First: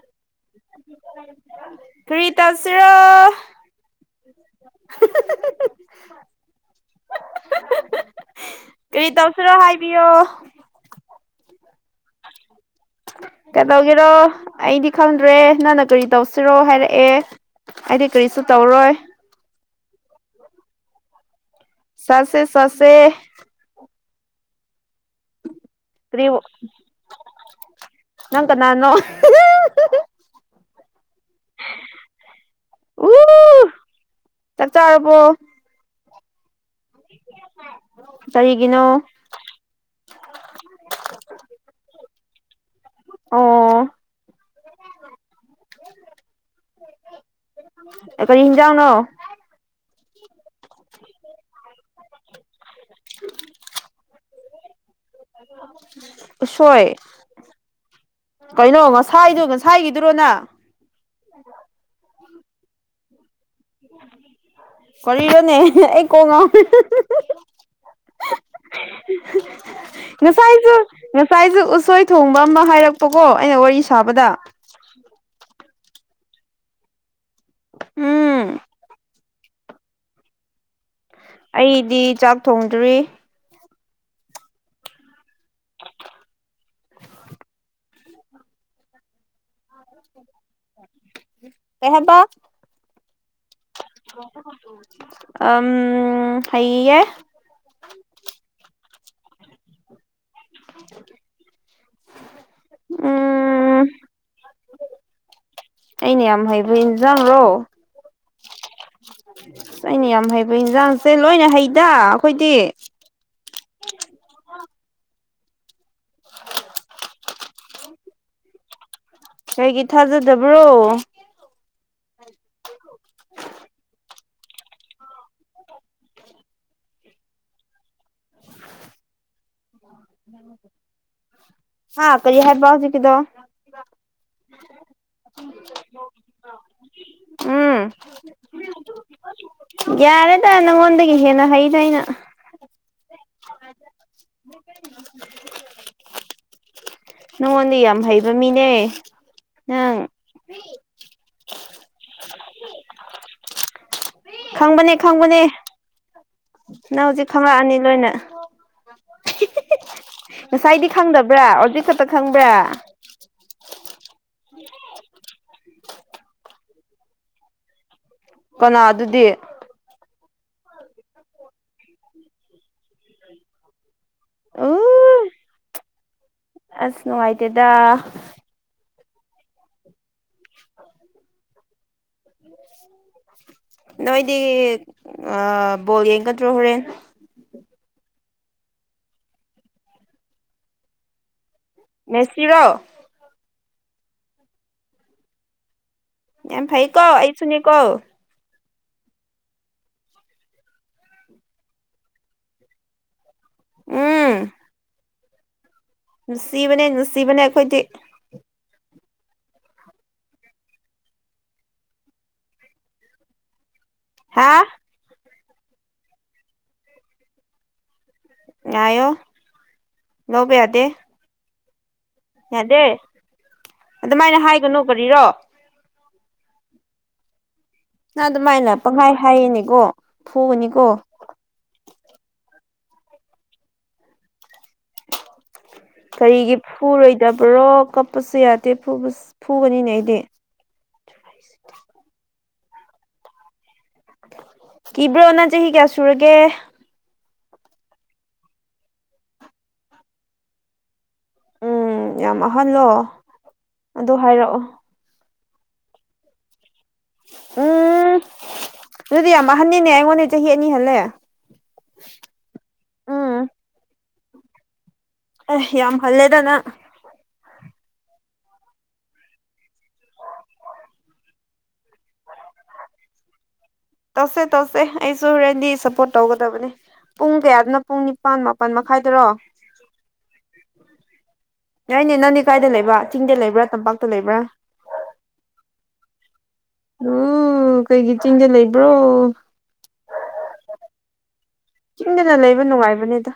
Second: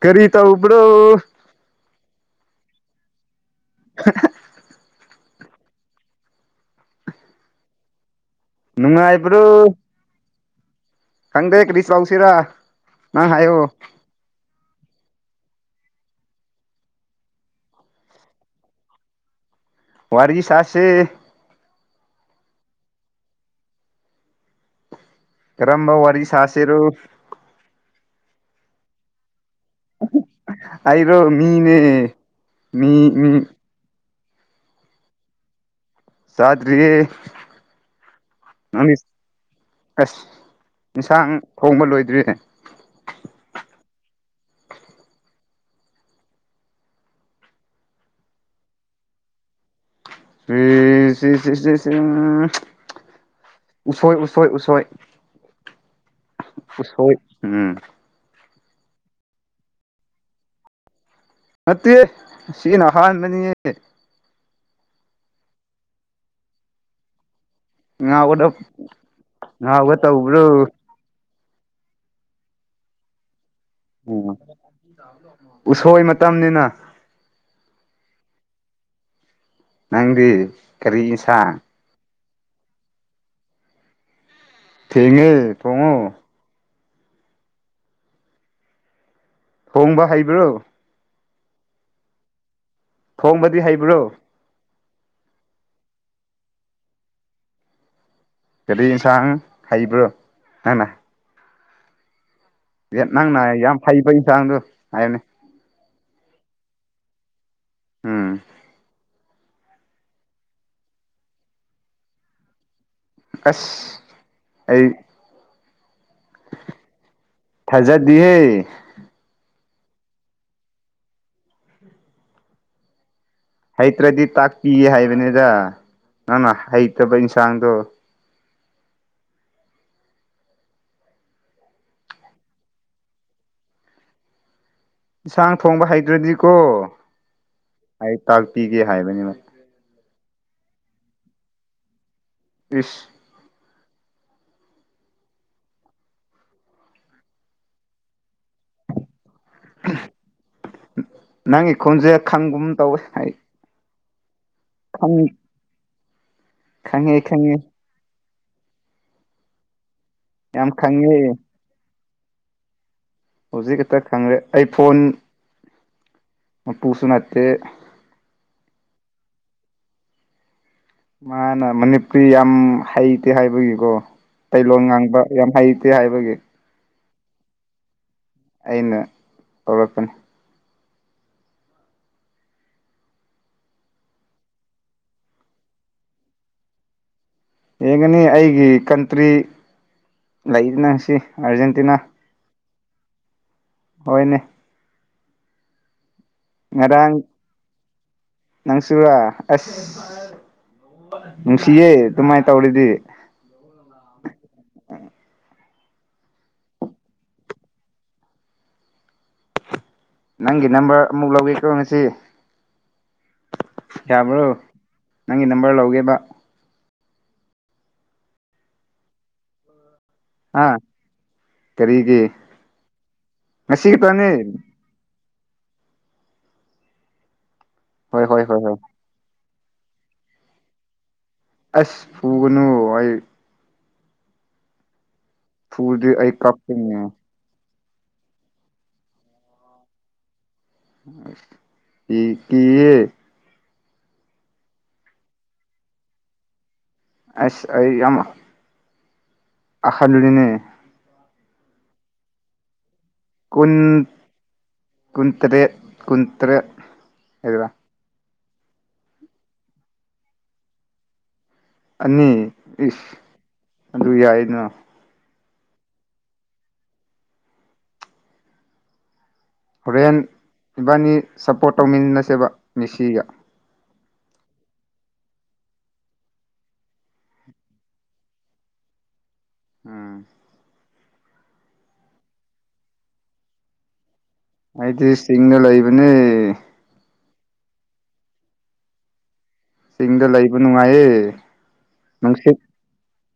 ꯀꯔꯤ ꯇꯧꯕꯔꯣ ꯀ꯭ꯔꯤ ꯇꯧꯁꯤꯔꯣ ꯍꯤ ꯍꯤ ꯀꯥꯔꯤ ꯇꯧꯁꯤꯔꯥ ꯅꯨꯡꯉꯥꯏꯕ꯭ꯔꯣ ꯍꯥꯏꯕꯤꯌꯣ ꯈꯪꯗꯦ ꯀꯔꯤ ꯇꯧꯁꯤꯔꯥ ꯅꯪ ꯍꯥꯏꯌꯣ ꯔꯣ ꯑꯩꯗꯤ ꯈꯪꯗ꯭ꯔꯦ ꯅꯪꯅ ꯀꯔꯤ ꯇꯧꯁꯤꯔꯣ ꯍꯥꯏꯔꯛꯑꯦ ꯑꯩꯗꯤ ꯀꯔꯤꯁꯨ ꯇꯧꯔꯣꯏ ꯋꯥꯔꯤꯔꯒꯤꯁꯁꯦ ꯁꯥꯁꯦ- ꯁꯥꯁꯦ ꯀꯔꯝꯕ ꯋꯥꯔꯤ ꯀꯔꯤ ꯁꯥꯁꯤꯔ ꯅꯪ ꯀꯅꯥꯅꯣ ꯑꯩꯔꯣ ꯎ ꯃꯤꯅꯦ-ꯃꯤ-ꯃꯤ ꯆꯥꯛ ꯆꯥꯔꯥꯕꯣ ꯁꯥꯗꯔꯤ ꯀꯔꯤꯒꯤꯅꯣ ꯑꯁ ꯏꯟꯁꯥꯡ ꯊꯣꯡꯕ ꯂꯣꯏꯗ꯭ꯔꯤꯌꯦ ꯑꯣ ꯀꯔꯤ ꯍꯤꯟꯖꯥꯡꯅꯣ ꯐ ꯁꯤ ꯁꯤꯁꯤ ꯎꯁꯣꯏ ꯎꯁꯣꯏ ꯎꯁꯣꯏ ꯎꯁꯣꯏ ꯀꯩꯅꯣ ꯉꯁꯥꯏꯗꯨ ꯉꯁꯥꯏꯒꯤꯗꯨꯔꯣꯅ ꯅꯠꯇꯦ ꯁꯤ ꯅꯑꯍꯥꯟꯕꯅꯤ ꯀꯔꯤꯔꯣꯅꯦ ꯑꯩ ꯀꯣꯛ ꯉꯥꯎꯋꯦ ꯉꯥꯎꯕꯗꯣ ꯉꯥꯎꯕ ꯇꯧꯕ꯭ꯔꯣ ꯉꯁꯥꯏꯁꯨ ꯉꯁꯥꯏꯁꯨ ꯎꯁꯣꯏ ꯊꯣꯡꯕ ꯑꯃ ꯍꯥꯏꯔꯛꯄꯀꯣ ꯑꯩꯅ ꯋꯥꯔꯤ ꯎꯝ ꯁꯥꯕꯗ ꯎꯁꯣꯏ ꯃꯇꯝꯅꯤꯅ ꯎꯝ ꯅꯪꯗꯤ ꯀꯒꯥꯔꯤ ꯏ ꯁꯥꯥꯡ ꯑꯦꯗꯤ ꯆꯥꯛ ꯊꯣꯡꯗ꯭ꯔꯤ ꯊꯦꯡꯉꯦ ꯇꯣꯡꯉꯣ ꯍꯣꯡꯕ ꯍꯩꯕ꯭ꯔꯣ ꯀꯩꯪ ꯍꯥꯏꯕ ꯊꯣꯡꯕꯗꯤ ꯍꯩꯕ꯭ꯔꯣ ꯑꯝ ꯍꯩꯌꯦ ꯀꯥꯔꯤ ꯌꯦꯟꯁꯥꯡ ꯍꯩꯕ꯭ꯔꯣ ꯅꯪꯅꯥ [unintelligible] ꯌꯦꯠ ꯅꯪꯅ ꯌꯥꯝ ꯎꯝ ꯐꯩꯕꯩ ꯆꯥꯡꯗꯨ ꯍꯥꯏꯅꯦ ꯑꯩꯅ ꯌꯥꯝ ꯍꯩꯕ ꯏꯟꯖꯥꯡꯔꯣ ꯎꯝ ꯑꯩꯅ ꯌꯥꯝ ꯍꯩꯕ ꯏꯟꯖꯥꯡꯁꯦ ꯂꯣꯏꯅ ꯍꯩꯗ ꯑꯈꯣꯏꯗꯤ ꯑꯁ ꯑꯩ ꯊꯖꯥꯗꯤꯍꯦ ꯀꯩꯒꯤ ꯊꯥꯖꯗꯕ꯭ꯔꯣ ꯍꯩꯇ꯭ꯔꯗꯤ ꯇꯥꯛꯄꯤ ꯍꯥꯏꯕꯅꯤꯗ ꯅꯪꯅ ꯍꯩꯇꯕ ꯏꯟꯁꯥꯡꯗꯣ ꯍꯥꯥ ꯀꯥꯔꯤ ꯍꯥꯏꯕ ꯍꯧꯖꯤꯛꯀꯤꯗꯣ ꯏꯟꯁꯥꯡ ꯊꯣꯡꯕ ꯍꯩꯇ꯭ꯔꯗꯤꯀꯣ ꯎꯝ ꯑꯩ ꯇꯥꯛꯄꯤꯒꯦ ꯍꯥꯏꯕꯅꯦꯕ ꯌꯥꯔꯦꯗ ꯅꯪꯉꯣꯟꯗꯒꯤ ꯍꯦꯟꯅ ꯍꯩꯩꯅ ꯑꯩꯅ ꯏꯁ ꯅꯉꯣꯟꯗꯤ ꯌꯥꯝ ꯍꯩꯕ ꯃꯤꯅꯦ ꯅꯪ ꯅꯪꯒꯤ ꯈꯣꯟꯖꯦꯟ ꯈꯪꯒꯨꯝ ꯇꯧꯋꯦ ꯑꯩ ꯈꯪꯕꯅꯦ ꯈꯪꯉꯤ ꯈꯪꯕꯅꯦ ꯅꯪ ꯈꯪꯉꯦ ꯍꯧꯖꯤꯛ ꯈꯪꯉꯦ ꯈꯪꯉꯛꯑꯅꯤ ꯂꯣꯏꯅ ꯌꯥꯝ ꯉꯁꯥꯏꯗꯤ ꯈꯪꯉꯦ ꯈꯪꯗꯕ꯭ꯔꯥ ꯑꯣꯔꯖꯤꯛ ꯈꯛꯇ ꯈꯪꯕ꯭ꯔꯥ ꯍꯧꯖꯤꯛ ꯍꯛꯇ ꯈꯪꯔꯦ ꯑꯩ ꯐꯣꯟ ꯇꯨꯁꯨꯟꯠꯇꯦ ꯀꯅꯥ ꯑꯗꯨꯗꯤ ꯃꯥꯅꯥ ꯃꯅꯤꯄꯨꯔꯤ ꯌꯥꯝ ꯍꯩꯇꯦ ꯍꯥꯏꯕꯒꯤꯀꯣ ꯎ ꯇꯩꯂꯣꯟ ꯉꯥꯡꯕ ꯌꯥꯝ ꯍꯩꯇꯦ ꯍꯥꯏꯕꯒꯤ ꯑꯁ ꯅꯨꯡꯉꯥꯏꯇꯦꯗ ꯑꯩꯅ ꯍꯧꯔꯛꯄꯅꯦ [unintelligible] ꯅꯣꯏꯗꯤ ꯕꯣꯜ ꯌꯦꯡꯒꯗ꯭ꯔꯣ ꯍꯣꯔꯦꯟ ꯌꯦꯡꯒꯅꯤ ꯑꯩꯒꯤ ꯀꯟꯇ꯭ꯔꯤ ꯂꯩ ꯅꯪꯁꯤ ꯑꯥꯔꯖꯦꯟꯇꯤꯅꯥ ꯃꯦꯁꯤꯔꯣ ꯍꯣꯏꯅꯦ ꯌꯥꯝ ꯐꯩ ꯀꯣ ꯑꯩꯁꯨꯅꯤ ꯀꯣ ꯅꯪꯁꯤꯔ ꯑꯦꯁ ꯅꯨꯡꯁꯤꯌꯦꯦ ꯑꯗꯨꯃꯥꯏꯅ ꯇꯧꯔꯤꯗꯤ ꯎꯝ ꯅꯨꯡꯁꯤꯕꯅꯦ ꯅꯨꯡꯁꯤꯕꯅꯦ ꯑꯩꯈꯣꯏꯗꯤ ꯅꯪꯒꯤ ꯅꯝꯕꯔ ꯑꯃꯨꯛ ꯂꯧꯒꯦ ꯀꯣ ꯉꯁꯤ ꯌꯥꯕ꯭ꯔꯣ ꯍꯥ ꯅꯪꯒꯤ ꯅꯝꯕꯔ ꯂꯧꯒꯦꯕ ꯉꯌꯣ ꯂꯧꯕꯧꯕꯦ ꯍꯥ ꯑꯗꯦ ꯀꯔꯤꯒꯤ ꯌꯥꯗꯦ ꯉꯁꯤ ꯈꯛꯇꯅꯤ ꯑꯗꯨꯃꯥꯏꯅ ꯍꯥꯏꯒꯅꯨ ꯀꯔꯤꯔꯣ ꯍꯣꯏ ꯅꯪ ꯍꯣꯏ ꯍꯣꯏ ꯑꯗꯨꯃꯥꯏꯅ ꯍꯣꯏ ꯄꯪꯍꯥꯏ ꯍꯥꯏꯌꯦꯅꯦꯀꯣ ꯐꯨꯕꯅꯤꯀꯣ ꯑꯁ ꯐꯨꯒꯅꯨꯋꯣ ꯑꯩ ꯐꯨꯔꯗꯤ ꯑꯩ ꯀꯥꯔꯤꯒꯤ ꯀꯞꯀꯅꯤ ꯐꯨꯔꯣꯏꯗꯥꯕ꯭ꯔꯣ ꯀꯞꯄꯁꯨ ꯌꯥꯗꯦ ꯐꯨꯕꯁꯨ ꯐꯨꯒꯅꯤꯅꯦ ꯑꯩꯗꯤ ꯀ ꯀꯤꯕ꯭ꯔꯣꯅ ꯆꯍꯤ ꯀꯌꯥ ꯁꯨꯔꯒꯦ ꯑꯁ ꯑꯩ ꯌꯥꯝ ꯑꯍꯟꯂꯤꯅꯦ ꯎꯝ ꯌꯥꯝ ꯑꯥꯍꯜꯂꯣ ꯀꯨꯟ ꯀꯨꯟꯇꯔꯦꯠ ꯀꯨꯟꯇꯔꯦꯠ ꯍꯥꯏ꯭ꯔꯥ ꯎꯝ ꯑꯗꯨꯗꯤ ꯌꯥꯝ ꯑꯍꯟꯅꯤꯅꯦ ꯑꯩꯉꯣꯟꯗꯒꯤ ꯆꯍꯤ ꯑꯅꯤ ꯍꯜꯂꯦ ꯑꯅꯤ ꯏꯁ ꯎꯝ ꯑꯗꯨ ꯌꯥꯏꯅꯣ ꯑꯦ ꯌꯥꯝ ꯍꯜꯂꯦꯗ ꯅꯪ ꯍꯣꯔꯦꯟ ꯏꯕꯥꯅꯤ ꯁꯞꯄꯣꯔꯠ ꯇꯧꯃꯤꯟꯅꯁꯦꯕ ꯃꯤꯁꯤꯒ ꯇꯧꯁꯦ-ꯇꯧꯁꯦ ꯑꯩꯁꯨ ꯔꯦꯗꯤ ꯁꯞꯄꯣꯔꯠ ꯇꯧꯒꯗꯕꯅꯦ ꯄꯨꯡ ꯀꯌꯥꯗꯅꯣ ꯄꯨꯡ ꯅꯤꯄꯥꯜ ꯃꯥꯄꯜ ꯃꯈꯥꯏꯗꯥꯔꯣ ꯎꯝ ꯌꯥꯏꯅꯦ ꯅꯪꯗꯤ ꯀꯥꯏꯗ ꯂꯩꯕ ꯆꯤꯡꯗ ꯂꯩꯕ꯭ꯔꯥ ꯇꯝꯄꯥꯛꯇ ꯂꯩꯕ꯭ꯔꯥ ꯑꯗꯤ ꯁꯤꯒꯅꯜ ꯑꯕꯅꯦ ꯎꯝ ꯀꯩꯒꯤ ꯆꯤꯡꯒ ꯂꯩꯕ꯭ꯔꯣ ꯆꯤꯡꯗ ꯂꯩꯕ ꯅꯨꯡꯉꯥꯏꯌꯦ ꯏꯪꯗꯅ ꯂꯩꯕ ꯅꯨꯡꯉꯥꯏꯕꯅꯦꯗ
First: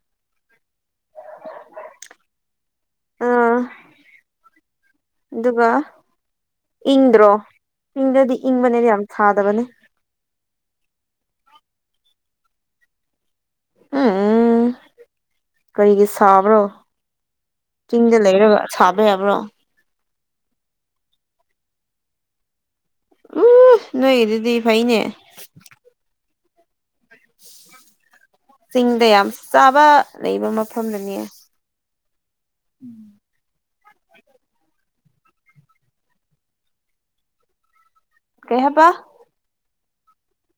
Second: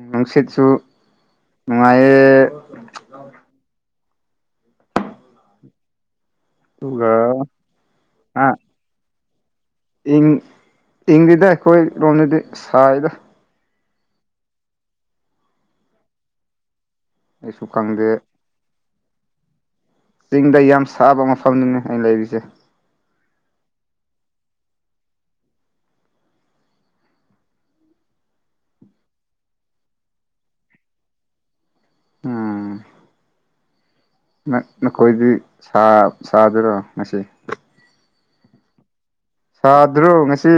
ꯎ ꯅꯨꯡꯁꯤꯠꯁꯨꯁꯨ ꯅꯨꯡꯉꯑꯌꯦ ꯑꯥ ꯑꯗꯨꯒ ꯑꯗꯨꯒ ꯏꯪꯗ꯭ꯔꯣ ꯏꯪꯗ꯭ꯔꯗꯤ ꯑ ꯏꯪꯕꯅꯦꯗꯤ ꯌꯥꯝ ꯊꯥꯗꯕꯅꯦ ꯏꯪ ꯏꯪꯂꯤꯗ ꯑꯩꯈꯣꯏ ꯂꯣꯝꯗꯗꯤ ꯁꯥꯏꯗ ꯎꯝ ꯀꯔꯤꯒꯤ ꯁꯥꯕ꯭ꯔꯣ ꯑꯩꯁꯨ ꯈꯪꯗꯦ ꯆꯤꯡꯗ ꯂꯩꯔ ꯁꯥꯕ ꯍꯥꯏꯕ꯭ꯔꯣ ꯆꯤꯡꯗ ꯌꯥꯝ ꯁꯥꯕ ꯃꯐꯝꯅꯤꯅꯦ ꯑꯩꯅ ꯂꯩꯔꯤꯁꯦ ꯎ ꯅꯣꯏꯒꯤꯗꯨꯗꯤ ꯐꯩꯅꯦ ꯆꯤꯡꯗ ꯌꯥꯝ ꯆꯥꯕ ꯂꯩꯕ ꯃꯐꯝꯗꯨꯅꯦ ꯎꯝ ꯅꯈꯣꯏꯗꯤ ꯁꯥꯗꯣꯏꯔꯣ ꯉꯁꯤ ꯀꯩ ꯍꯥꯏꯕ ꯁꯥꯗ꯭ꯔꯣ ꯉꯁꯤ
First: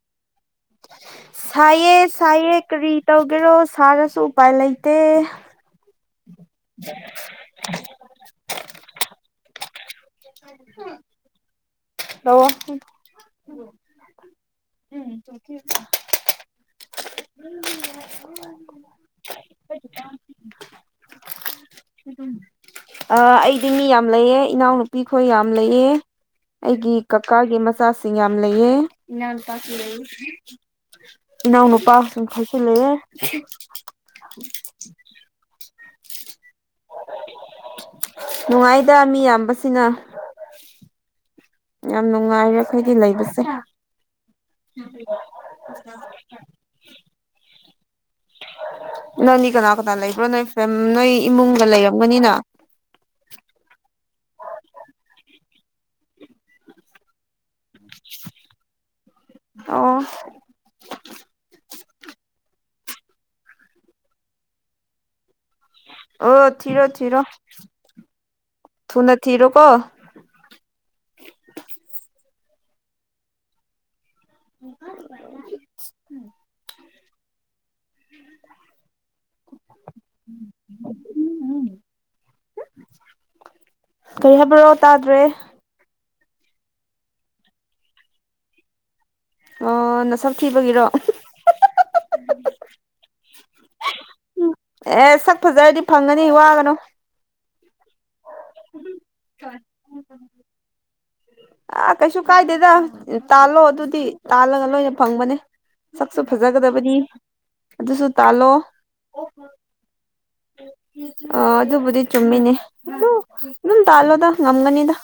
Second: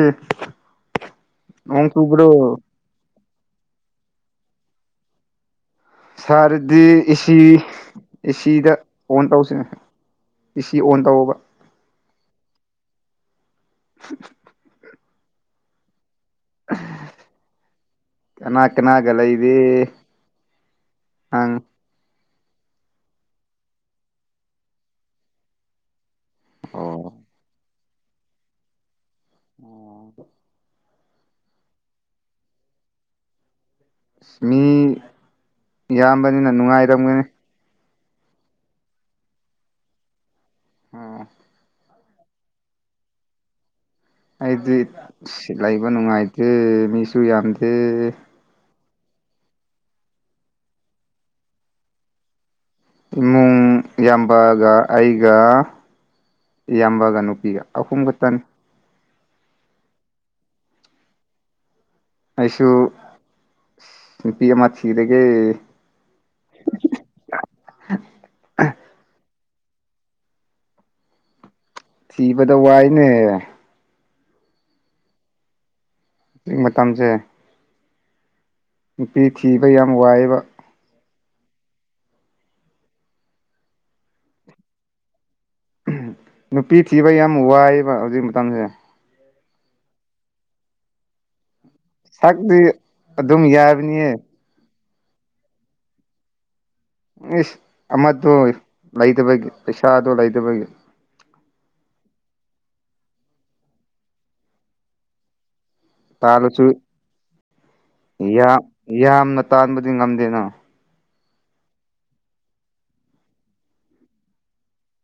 ꯅꯣꯡ ꯁꯥꯏꯌꯦ ꯁꯥꯏꯌꯦ ꯆꯨꯕ꯭ꯔꯣ ꯀꯔꯤ ꯇꯧꯒꯦꯔꯣ ꯁꯥꯔꯁꯨ ꯎꯄꯥꯏ ꯂꯩꯇꯦ ꯁꯥꯔꯗꯤ ꯑꯦꯁꯤ ꯑꯦꯁꯤꯗ ꯐꯣꯟ ꯇꯧꯁꯅꯦ ꯁꯤ ꯑꯣꯟ ꯇꯧꯕ ꯍꯜꯂꯝ ꯎ ꯀꯅꯥ ꯀꯅꯥꯒꯂ ꯏꯗꯤ ꯍꯪ ꯑꯩꯗꯤ ꯃꯤ ꯌꯥꯝ ꯂꯩꯑ ꯏꯅꯥꯎꯅꯨꯄꯤꯈꯣꯏ ꯌꯥꯝ ꯂꯩꯑ ꯑꯩꯒꯤ ꯑꯣ ꯀꯀꯥꯒꯤ ꯃꯆꯥꯁꯤꯡ ꯌꯥꯝ ꯂꯩꯑ ꯏꯅꯥꯎ ꯅꯨꯨꯄꯥ ꯁꯨꯝ ꯈꯠꯁꯨ ꯂꯩꯔꯦ ꯑꯁ ꯃꯤ ꯌꯥꯝꯕꯅꯤꯅ ꯅꯨꯡꯉꯥꯏꯔꯝꯒꯅꯤ ꯅꯨꯡꯉꯥꯏꯗ ꯃꯤ ꯌꯥꯝꯕꯁꯤꯅ ꯑꯣ ꯌꯥꯝ ꯅꯨꯡꯉꯥꯏꯔꯦ ꯑꯩꯈꯣꯏꯒꯤ ꯂꯩꯕꯁꯦ ꯑꯩꯗꯤ ꯂꯩꯕ ꯅꯨꯡꯉꯥꯏꯇꯦ ꯃꯤꯁꯨ ꯌꯥꯝꯗꯦ ꯏꯅꯪꯅꯤ ꯀꯅꯥ ꯀꯅꯥ ꯂꯩꯕ꯭ꯔꯣ ꯅꯣꯏ ꯅꯣꯏ ꯏꯃꯨꯡꯒ ꯂꯩꯔꯝꯒꯅꯤꯅ ꯏꯃꯨꯡ ꯏꯌꯥꯝꯕꯒ ꯑꯩꯒ ꯏꯌꯥꯝꯕꯒ ꯅꯨꯄꯤꯒ ꯑꯍꯨꯝꯒ ꯇꯟ ꯑꯣ ꯑꯩꯁꯨ ꯅꯨꯄꯤ ꯑꯃ ꯊꯤꯗꯒꯤꯦ ꯑꯣ ꯊꯤꯔꯣ ꯊꯔꯣ ꯊꯨꯅ ꯊꯤꯔꯣ ꯀꯣ ꯊꯤꯕꯗ ꯋꯥꯏꯅꯦ ꯎ ꯍꯧꯖꯤꯛ ꯃꯇꯝꯁꯦ ꯅꯨꯄꯤ ꯊꯤꯕ ꯌꯥꯝ ꯋꯥꯏꯑꯕ ꯎ ꯎ ꯀꯔꯤ ꯍꯥꯏꯕ꯭ꯔꯣ ꯇꯥꯗ꯭ꯔꯦ ꯅꯨꯄꯤ ꯊꯤꯕ ꯌꯥꯝ ꯋꯥꯏꯑꯕ ꯍꯧꯖꯤꯛ ꯃꯇꯝꯁꯦ ꯑꯣ ꯅ ꯁꯞ ꯊꯤꯕꯒꯤꯔꯣ ꯁꯥꯛꯗꯤ ꯑꯗꯨꯝ ꯌꯥꯕꯅꯤꯌꯦ ꯑꯦ ꯁꯛ ꯐꯖꯔꯗꯤ ꯐꯪꯒꯅꯤ ꯋꯥꯒꯅꯨ ꯏꯁ ꯑꯃꯗꯣ ꯂꯩꯗꯕꯒꯤ ꯄꯩꯁꯥꯗꯣ ꯂꯩꯗꯕꯒꯤ ꯑꯥ ꯀꯩꯁꯨ ꯀꯥꯏꯗꯦꯗ ꯇꯥꯜꯂꯣ ꯑꯗꯨꯗꯤ ꯇꯥꯜꯂꯒ ꯂꯣꯏꯅ ꯐꯪꯕꯅꯦ ꯁꯛꯁꯨ ꯇꯥꯜꯂꯁꯨ ꯐꯖꯒꯗꯕꯅꯤ ꯑꯗꯨꯁꯨ ꯇꯥꯜꯂꯣ ꯌꯥꯝ ꯌꯥꯝꯅ ꯇꯥꯟꯕꯗꯤ ꯉꯝꯗꯦꯅ ꯑ ꯑꯗꯨꯕꯨꯗꯤ ꯆꯨꯝꯃꯤꯅꯦ ꯑꯗꯨ ꯑꯗꯨꯝ ꯇꯥꯜꯂꯣꯗ ꯉꯝꯒꯅꯤꯗ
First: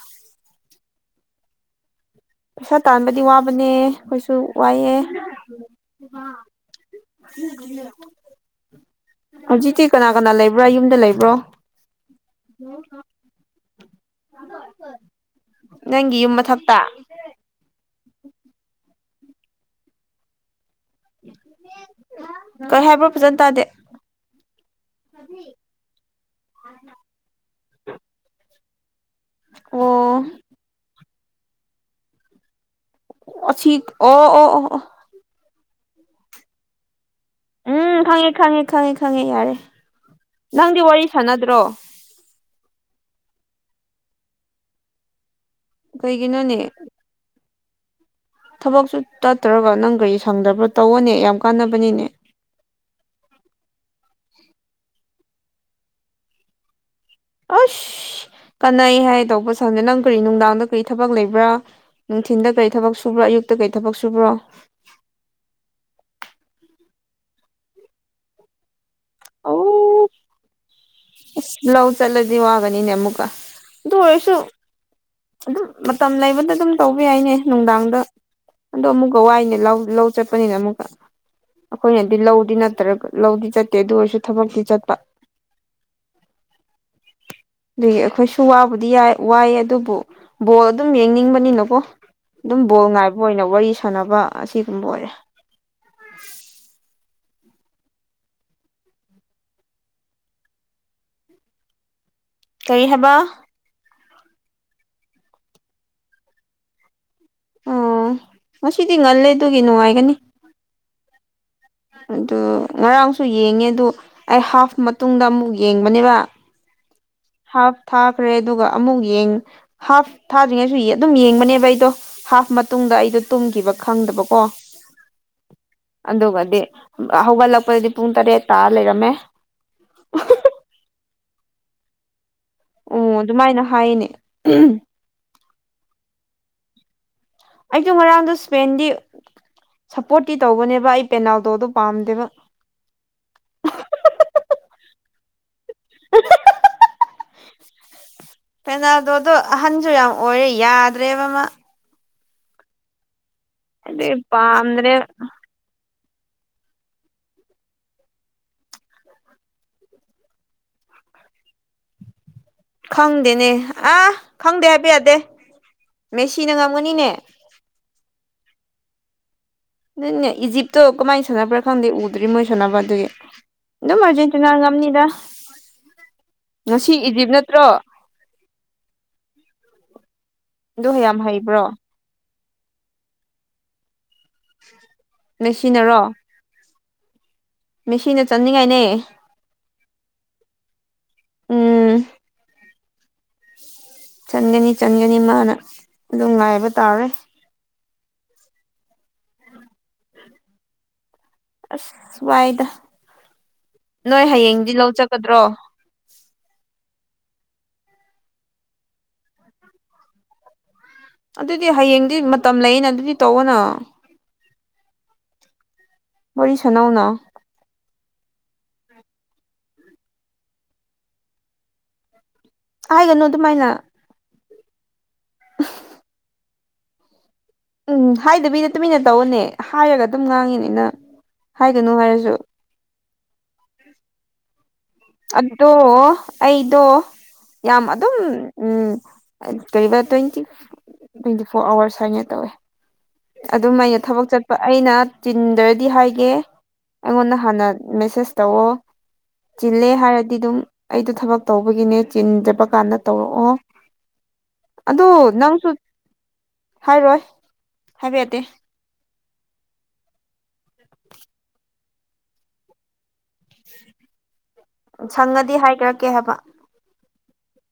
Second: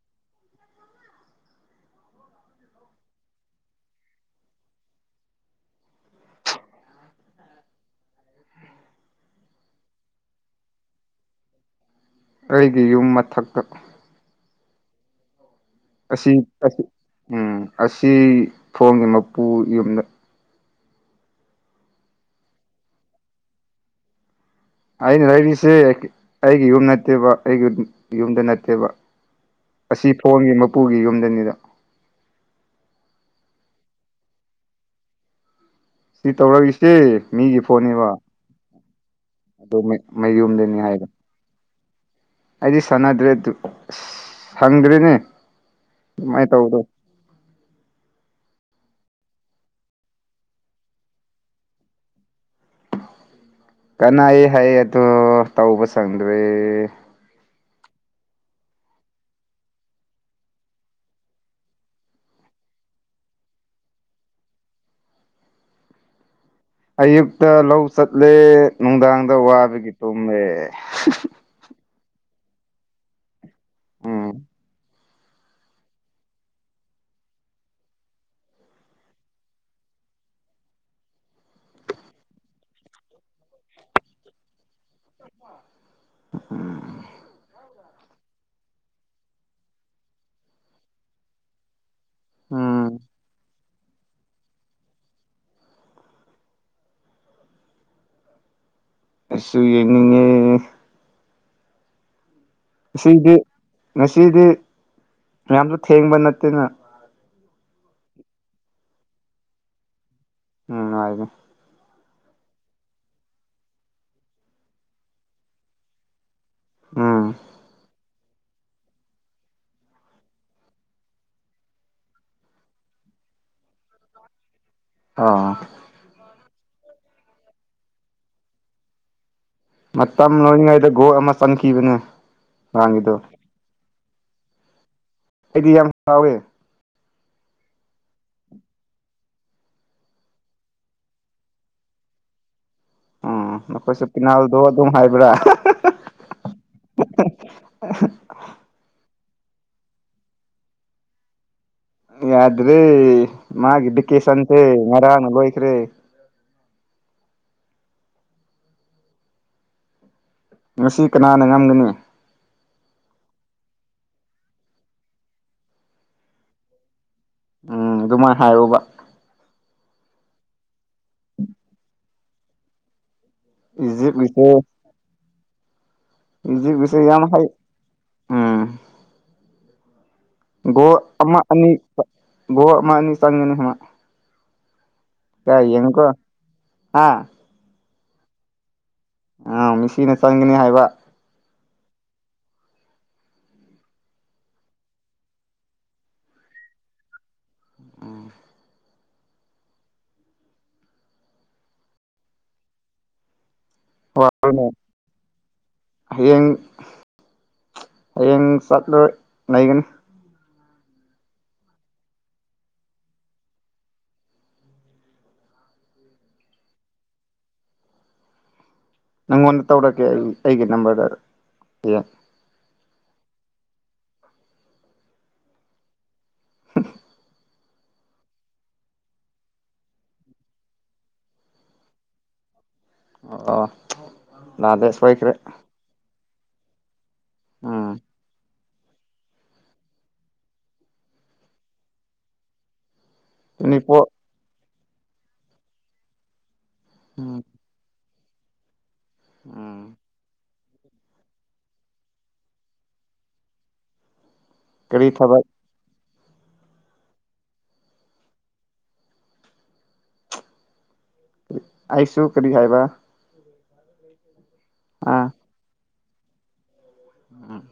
ꯄꯩꯁꯥ ꯇꯥꯟꯕꯗꯤ ꯋꯥꯕꯅꯦ ꯈꯣꯏꯁꯨ ꯋꯥꯏꯑꯦ [unintelligible] ꯍꯧꯖꯤꯛꯇꯤ ꯀꯅꯥ ꯀꯅꯥ ꯂꯩꯕ꯭ꯔꯥ ꯌꯨꯝꯗ ꯂꯩꯕ꯭ꯔꯣ ꯑꯩꯒꯤ ꯌꯨꯝ ꯃꯊꯛꯇ [unintelligible] ꯅꯪꯒꯤ ꯑꯁꯤ ꯌꯨꯝ ꯃꯊꯛꯇ ꯎꯝ ꯑꯁꯤ ꯊꯣꯡꯒꯤ ꯃꯄꯨ ꯌꯨꯝꯗ ꯀꯔꯤ ꯍꯥꯏꯕ꯭ꯔꯣ ꯐꯖꯅ ꯇꯥꯗꯦ ꯑꯩꯅ ꯂꯩꯔꯤꯁꯦ ꯑꯩꯒꯤ ꯌꯨꯝ ꯅꯠꯇꯦꯕ ꯑꯩꯒꯤ ꯌꯨꯝꯗ ꯅꯠꯇꯦꯕ ꯑꯣ ꯑꯁꯤ ꯐꯣꯟꯒꯤ ꯃꯄꯨꯒꯤ ꯌꯨꯝꯗꯅꯤꯗ ꯑꯣ ꯁꯤ ꯑꯣ ꯑꯣ ꯑꯣ ꯁꯤ ꯇꯧꯔꯛꯏꯁꯤ ꯃꯤꯒꯤ ꯎꯝ ꯐꯣꯟꯅꯦꯕ ꯈꯪꯉꯦ ꯈꯪꯉꯦ ꯈꯪꯉꯦ ꯈꯪꯉꯦ ꯌꯥꯔꯦ ꯑꯗꯨ ꯃꯌꯨꯝꯗꯅꯤ ꯅꯪꯗꯤ ꯍꯥꯏꯕ ꯋꯥꯔꯤ ꯁꯥꯟꯅꯗ꯭ꯔꯣ ꯑꯩꯗꯤ ꯁꯣꯟꯅꯗ꯭ꯔꯦꯗꯨ ꯁꯪꯗ꯭ꯔꯦꯅꯦ ꯑꯗꯨꯃꯥꯏꯅ ꯀꯩꯒꯤꯅꯣꯅꯦ ꯇꯧꯕꯗꯣ ꯊꯕꯛꯁꯨ ꯇꯠꯇ꯭ꯔꯒ ꯅꯪ ꯀꯔꯤ ꯁꯪꯗꯕ꯭ꯔꯥ ꯇꯧꯑꯣꯅꯦ ꯌꯥꯝ ꯀꯥꯟꯅꯕꯅꯤꯅꯦ ꯀꯅꯩꯌꯦ ꯍꯥꯏ ꯑꯗꯣ ꯇꯧꯕ ꯆꯪꯗ꯭ꯔꯦ ꯑꯁ ꯀꯥꯟꯅꯩ ꯍꯥꯏ ꯇꯧꯕ ꯁꯪꯗꯦ ꯅꯪ ꯀꯔꯤ ꯅꯨꯡꯗꯥꯡꯗ ꯀꯔꯤ ꯊꯕꯛ ꯂꯩꯕ꯭ꯔꯥ ꯅꯨꯡꯊꯤꯟꯗ ꯀꯔꯤ ꯊꯕꯛ ꯁꯨꯕ꯭ꯔꯣ ꯑꯌꯨꯛꯇ ꯀꯩ ꯊꯕꯛ ꯁꯨꯕ꯭ꯔꯣ ꯑꯌꯨꯛꯇ ꯂꯧ ꯆꯠꯂꯦ ꯅꯨꯡꯗꯥꯡꯗ ꯋꯥꯕꯒꯤ ꯑꯧ ꯇꯨꯝꯃꯦ ꯂꯧ ꯆꯠꯂꯗꯤ ꯋꯥꯒꯅꯤ ꯅꯃꯨꯀ ꯑꯗꯨ ꯎꯝ ꯑꯣꯏꯁꯨ ꯑꯗꯨꯝ ꯃꯇꯝ ꯂꯩꯕꯗ ꯑꯗꯨꯝ ꯇꯧꯕ ꯌꯥꯏꯅꯦ ꯅꯨꯡꯗꯥꯡꯗ ꯑꯗꯣ ꯑꯃꯨꯛꯀ ꯋꯥꯏꯅꯦ ꯂꯧ ꯆꯠꯄꯅꯤꯅ ꯑꯃꯨꯛꯀ ꯑꯩꯈꯣꯏꯅꯗꯤ ꯂꯧꯗꯤ ꯅꯠꯇ꯭ꯔꯒ ꯂꯧꯗꯤ ꯆꯠꯇꯦ ꯑꯗꯨ ꯑꯣꯏꯔꯁꯨ ꯊꯕꯛꯇꯤ ꯆꯠꯄ ꯎꯝ ꯑꯗꯨꯒꯤ ꯑꯩꯈꯣꯏꯁꯨ ꯋꯥꯕꯨꯗꯤ ꯌꯥꯏ ꯋꯥꯏꯑꯦ ꯑꯗꯨꯕꯨ ꯕꯣꯜ ꯑꯗꯨꯝ ꯌꯦꯡꯅꯤꯡꯕꯅꯤꯅꯀꯣ ꯑꯗꯨꯝ ꯕꯣꯜ ꯎꯝ ꯉꯥꯏꯕ ꯑꯣꯏꯅ ꯋꯥꯔꯤ ꯁꯥꯟꯅꯕ ꯑꯁꯤꯒꯨꯝꯕ ꯑꯣꯏꯔꯦ ꯑꯩꯁꯨ ꯌꯦꯡꯅꯤꯡꯉꯦ ꯀꯔꯤ ꯍꯥꯏꯕ ꯉꯁꯤꯗꯤ ꯉꯁꯤꯗꯤ ꯌꯥꯝꯖꯨ ꯊꯦꯡꯕ ꯅꯠꯇꯦꯅ ꯑꯣ ꯉꯗꯤ ꯉꯜꯂꯦ ꯑꯗꯨꯒꯤ ꯅꯨꯡꯉꯥꯏꯒꯅꯤ ꯎꯝ ꯉꯥꯏꯒꯦ ꯑꯗꯨ ꯉꯔꯥꯡꯁꯨ ꯌꯦꯡꯉꯦ ꯑꯗꯨ ꯑꯩ ꯍꯥꯐ ꯃꯇꯨꯡꯗ ꯑꯃꯨꯛ ꯌꯦꯡꯕꯅꯦꯕ ꯎꯝ ꯍꯥꯐ ꯊꯥꯈ꯭ꯔꯦ ꯑꯗꯨꯒ ꯑꯃꯨꯛ ꯌꯦꯡ ꯍꯥꯐ ꯊꯥꯗ꯭ꯔꯤꯉꯩꯁꯨ ꯑꯗꯨꯝ ꯌꯦꯡꯕꯅꯦꯕ ꯑꯩꯗꯣ ꯍꯥꯐ ꯃꯇꯨꯡꯗ ꯑꯩꯗꯣ ꯇꯨꯝꯈꯤꯕ ꯈꯪꯗꯕꯀꯣ ꯑ ꯑꯗꯨꯒꯗꯤ ꯍꯧꯒꯠꯂꯛꯄꯗꯗꯤ ꯄꯨꯡ ꯇꯔꯦꯠ ꯇꯥ ꯂꯩꯔꯝꯃꯦ ꯃꯇꯝ ꯂꯣꯏꯔꯤꯉꯩꯗ ꯒꯣꯜ ꯑꯃ ꯆꯟꯈꯤꯕꯅꯦ ꯉꯔꯥꯡꯒꯤꯗꯣ ꯑꯣ ꯑꯗꯨꯃꯥꯏꯅ ꯍꯥꯏꯅꯦ ꯑꯩꯗꯤ ꯌꯥꯝ ꯁꯥꯎꯋꯦ ꯑꯩꯗꯣ ꯉꯔꯥꯡꯗꯣ ꯏꯁꯄꯦꯟꯗꯤ ꯁꯞꯄꯣꯔꯠꯇꯤ ꯇꯧꯕꯅꯦꯕ ꯑꯩ ꯄꯦꯅꯥꯜꯗꯣ ꯗꯨ ꯄꯥꯝꯗꯦꯕ ꯎꯝ ꯅꯈꯣꯏꯁꯨ ꯄꯤꯅꯥꯜꯗꯣ ꯑꯗꯨꯝ ꯍꯥꯏꯕ꯭ꯔꯥ [unintelligible] ꯄꯦꯅꯥꯜꯗꯣꯗꯣ ꯑꯍꯟꯁꯨ ꯌꯥꯝ ꯑꯣꯏꯔꯦ ꯌꯥꯗ꯭ꯔꯦꯕ ꯃ ꯌꯥꯗ꯭ꯔꯔꯤ ꯃꯥꯒꯤ ꯑꯗꯨꯏ ꯕꯤꯛꯀꯦꯁꯟꯇꯦ ꯄꯥꯝꯗ꯭ꯔꯦ ꯉꯔꯥꯡꯅ ꯂꯣꯏꯈ꯭ꯔꯦ [unintelligible] [unintelligible] ꯉꯁꯤ ꯀꯅꯥꯅ ꯉꯝꯒꯅꯤ ꯈꯪꯗꯦꯅꯦ ꯑꯥ ꯈꯪꯗꯦ ꯍꯥꯏꯕ ꯌꯥꯗꯦ ꯃꯦꯁꯤꯅ ꯉꯝꯒꯅꯤꯅꯦ ꯎꯝ ꯑꯗꯨꯃꯥꯏꯅ ꯍꯥꯏꯔꯨꯕ ꯅꯅꯦ ꯏꯖꯤꯞꯇꯣ ꯀꯃꯥꯏꯅ ꯁꯥꯟꯅꯕ꯭ꯔꯥ ꯈꯪꯗꯦ ꯎꯗ꯭ꯔꯤ ꯃꯣꯏ ꯁꯥꯟꯅꯕ ꯑꯗꯨꯒꯤ ꯅ ꯃꯔꯖꯦꯟꯇꯤꯤꯟꯪ ꯏꯖꯤꯞꯀꯤꯁꯦ ꯉꯝꯅꯤꯗ ꯉꯁꯤ ꯏꯖꯤꯞꯀꯤꯁꯦ ꯌꯥꯝ ꯏꯖꯤꯞ ꯍꯩ ꯅꯠꯇ꯭ꯔꯣ ꯎꯝ ꯒꯣ ꯑꯗꯨ ꯌꯥꯝ ꯑꯃ ꯑꯅꯤ ꯍꯩꯕ꯭ꯔꯣ ꯒꯣ ꯑꯃ ꯑꯅꯤ ꯆꯪꯒꯅꯤ ꯍꯃ ꯑ ꯌꯦꯡꯀꯣ ꯃꯦꯁꯤꯅꯔꯣ ꯍꯥ ꯃꯤꯁꯤꯅ ꯆꯠꯅꯤꯡꯉꯥꯏꯅꯦ ꯑꯥ ꯃꯤꯁꯤꯅ ꯆꯪꯒꯅꯤ ꯍꯥꯏꯕ ꯎꯝ ꯆꯟꯒꯅꯤ ꯆꯟꯒꯅꯤ ꯃꯥꯅ ꯑꯗꯨꯝ ꯉꯥꯏꯕ ꯇꯥꯔꯦ ꯑꯣ ꯑꯁ ꯋꯥꯏꯗ ꯅꯣꯏ ꯍꯣꯏꯅꯦ ꯍꯌꯦꯡꯗꯤ ꯂꯧ ꯆꯠꯀꯥꯗ꯭ꯔꯣ ꯍꯌꯦꯡ ꯍꯌꯦꯡ ꯆꯠꯂꯣꯏ ꯂꯩꯒꯅꯤ ꯑꯗꯨꯗꯤ ꯍꯌꯦꯡꯗꯤ ꯃꯇꯝ ꯂꯩꯌꯦꯅ ꯑꯗꯨꯗꯤ ꯇꯧꯒꯅ ꯋꯥꯔꯤ ꯁꯥꯟꯅꯥꯧꯅ ꯅꯪꯉꯣꯟꯗ ꯇꯧꯔꯛꯀꯦ ꯑꯩ ꯑꯩꯒꯤ ꯅꯝꯕꯔꯗ ꯑꯦ ꯍꯥꯏꯒꯅꯨ ꯑꯗꯨꯃꯥꯏꯅ [unintelligible] [unintelligible] ꯎꯝ ꯍꯥꯏꯗ ꯃꯤꯅ ꯇꯨꯃꯤꯟꯅ ꯇꯧꯅꯦ ꯍꯥꯏꯔꯒ ꯑꯗꯨꯝ ꯉꯥꯡꯉꯤꯅꯤꯅ ꯍꯥꯏꯒꯅꯨ ꯍꯥꯏꯔꯁꯨ ꯑꯣ ꯑꯣ ꯌꯥꯗꯦ ꯁꯣꯏꯈꯔꯦ ꯑꯣ ꯑꯩꯗꯣ ꯌꯥꯝ ꯎꯝ ꯑꯗꯨꯝ ꯎꯝ ꯀꯩꯕ ꯇ꯭ꯋꯦꯟꯇꯤ ꯇ꯭ꯋꯦꯟꯇꯤ ꯐꯣꯔ ꯑꯋꯔꯁ ꯍꯥꯏꯅ ꯇꯧꯋꯦ ꯇ꯭ꯋꯦꯟꯇꯤ ꯑꯗꯨꯃꯥꯏꯅ ꯐꯣꯔ ꯊꯕꯛ ꯆꯠꯄ ꯑꯩꯅ ꯆꯤꯟꯗ꯭ꯔꯗꯤ ꯍꯥꯏꯒꯦ ꯎꯝ ꯑꯩꯉꯣꯟꯗ ꯍꯥꯟꯅ ꯃꯦꯁꯦꯁ ꯇꯧꯑꯣ ꯆꯤꯜꯂꯦ ꯎꯝ ꯍꯥꯏꯔꯗꯤ ꯗꯤ ꯑꯗꯨꯝ ꯑꯩꯗꯣ ꯊꯕꯛ ꯇꯧꯕꯒꯤꯅꯦ ꯆꯤꯟꯖꯕ ꯀꯥꯟꯗ ꯇꯧꯔꯛꯑꯣ ꯑꯗꯨ ꯀꯔꯤ ꯊꯕꯛ ꯅꯪꯁꯨ ꯍꯥꯏꯔꯣꯏ ꯍꯥꯏꯕꯥ ꯌꯥꯇꯦ ꯑꯩꯁꯨ ꯀꯔꯤ ꯍꯥꯏꯕꯔ꯭ [inaudible] ꯁꯪꯉꯗꯤ ꯍꯥꯏꯈꯔꯛꯀꯦ ꯍꯥꯏꯕ ꯎꯝ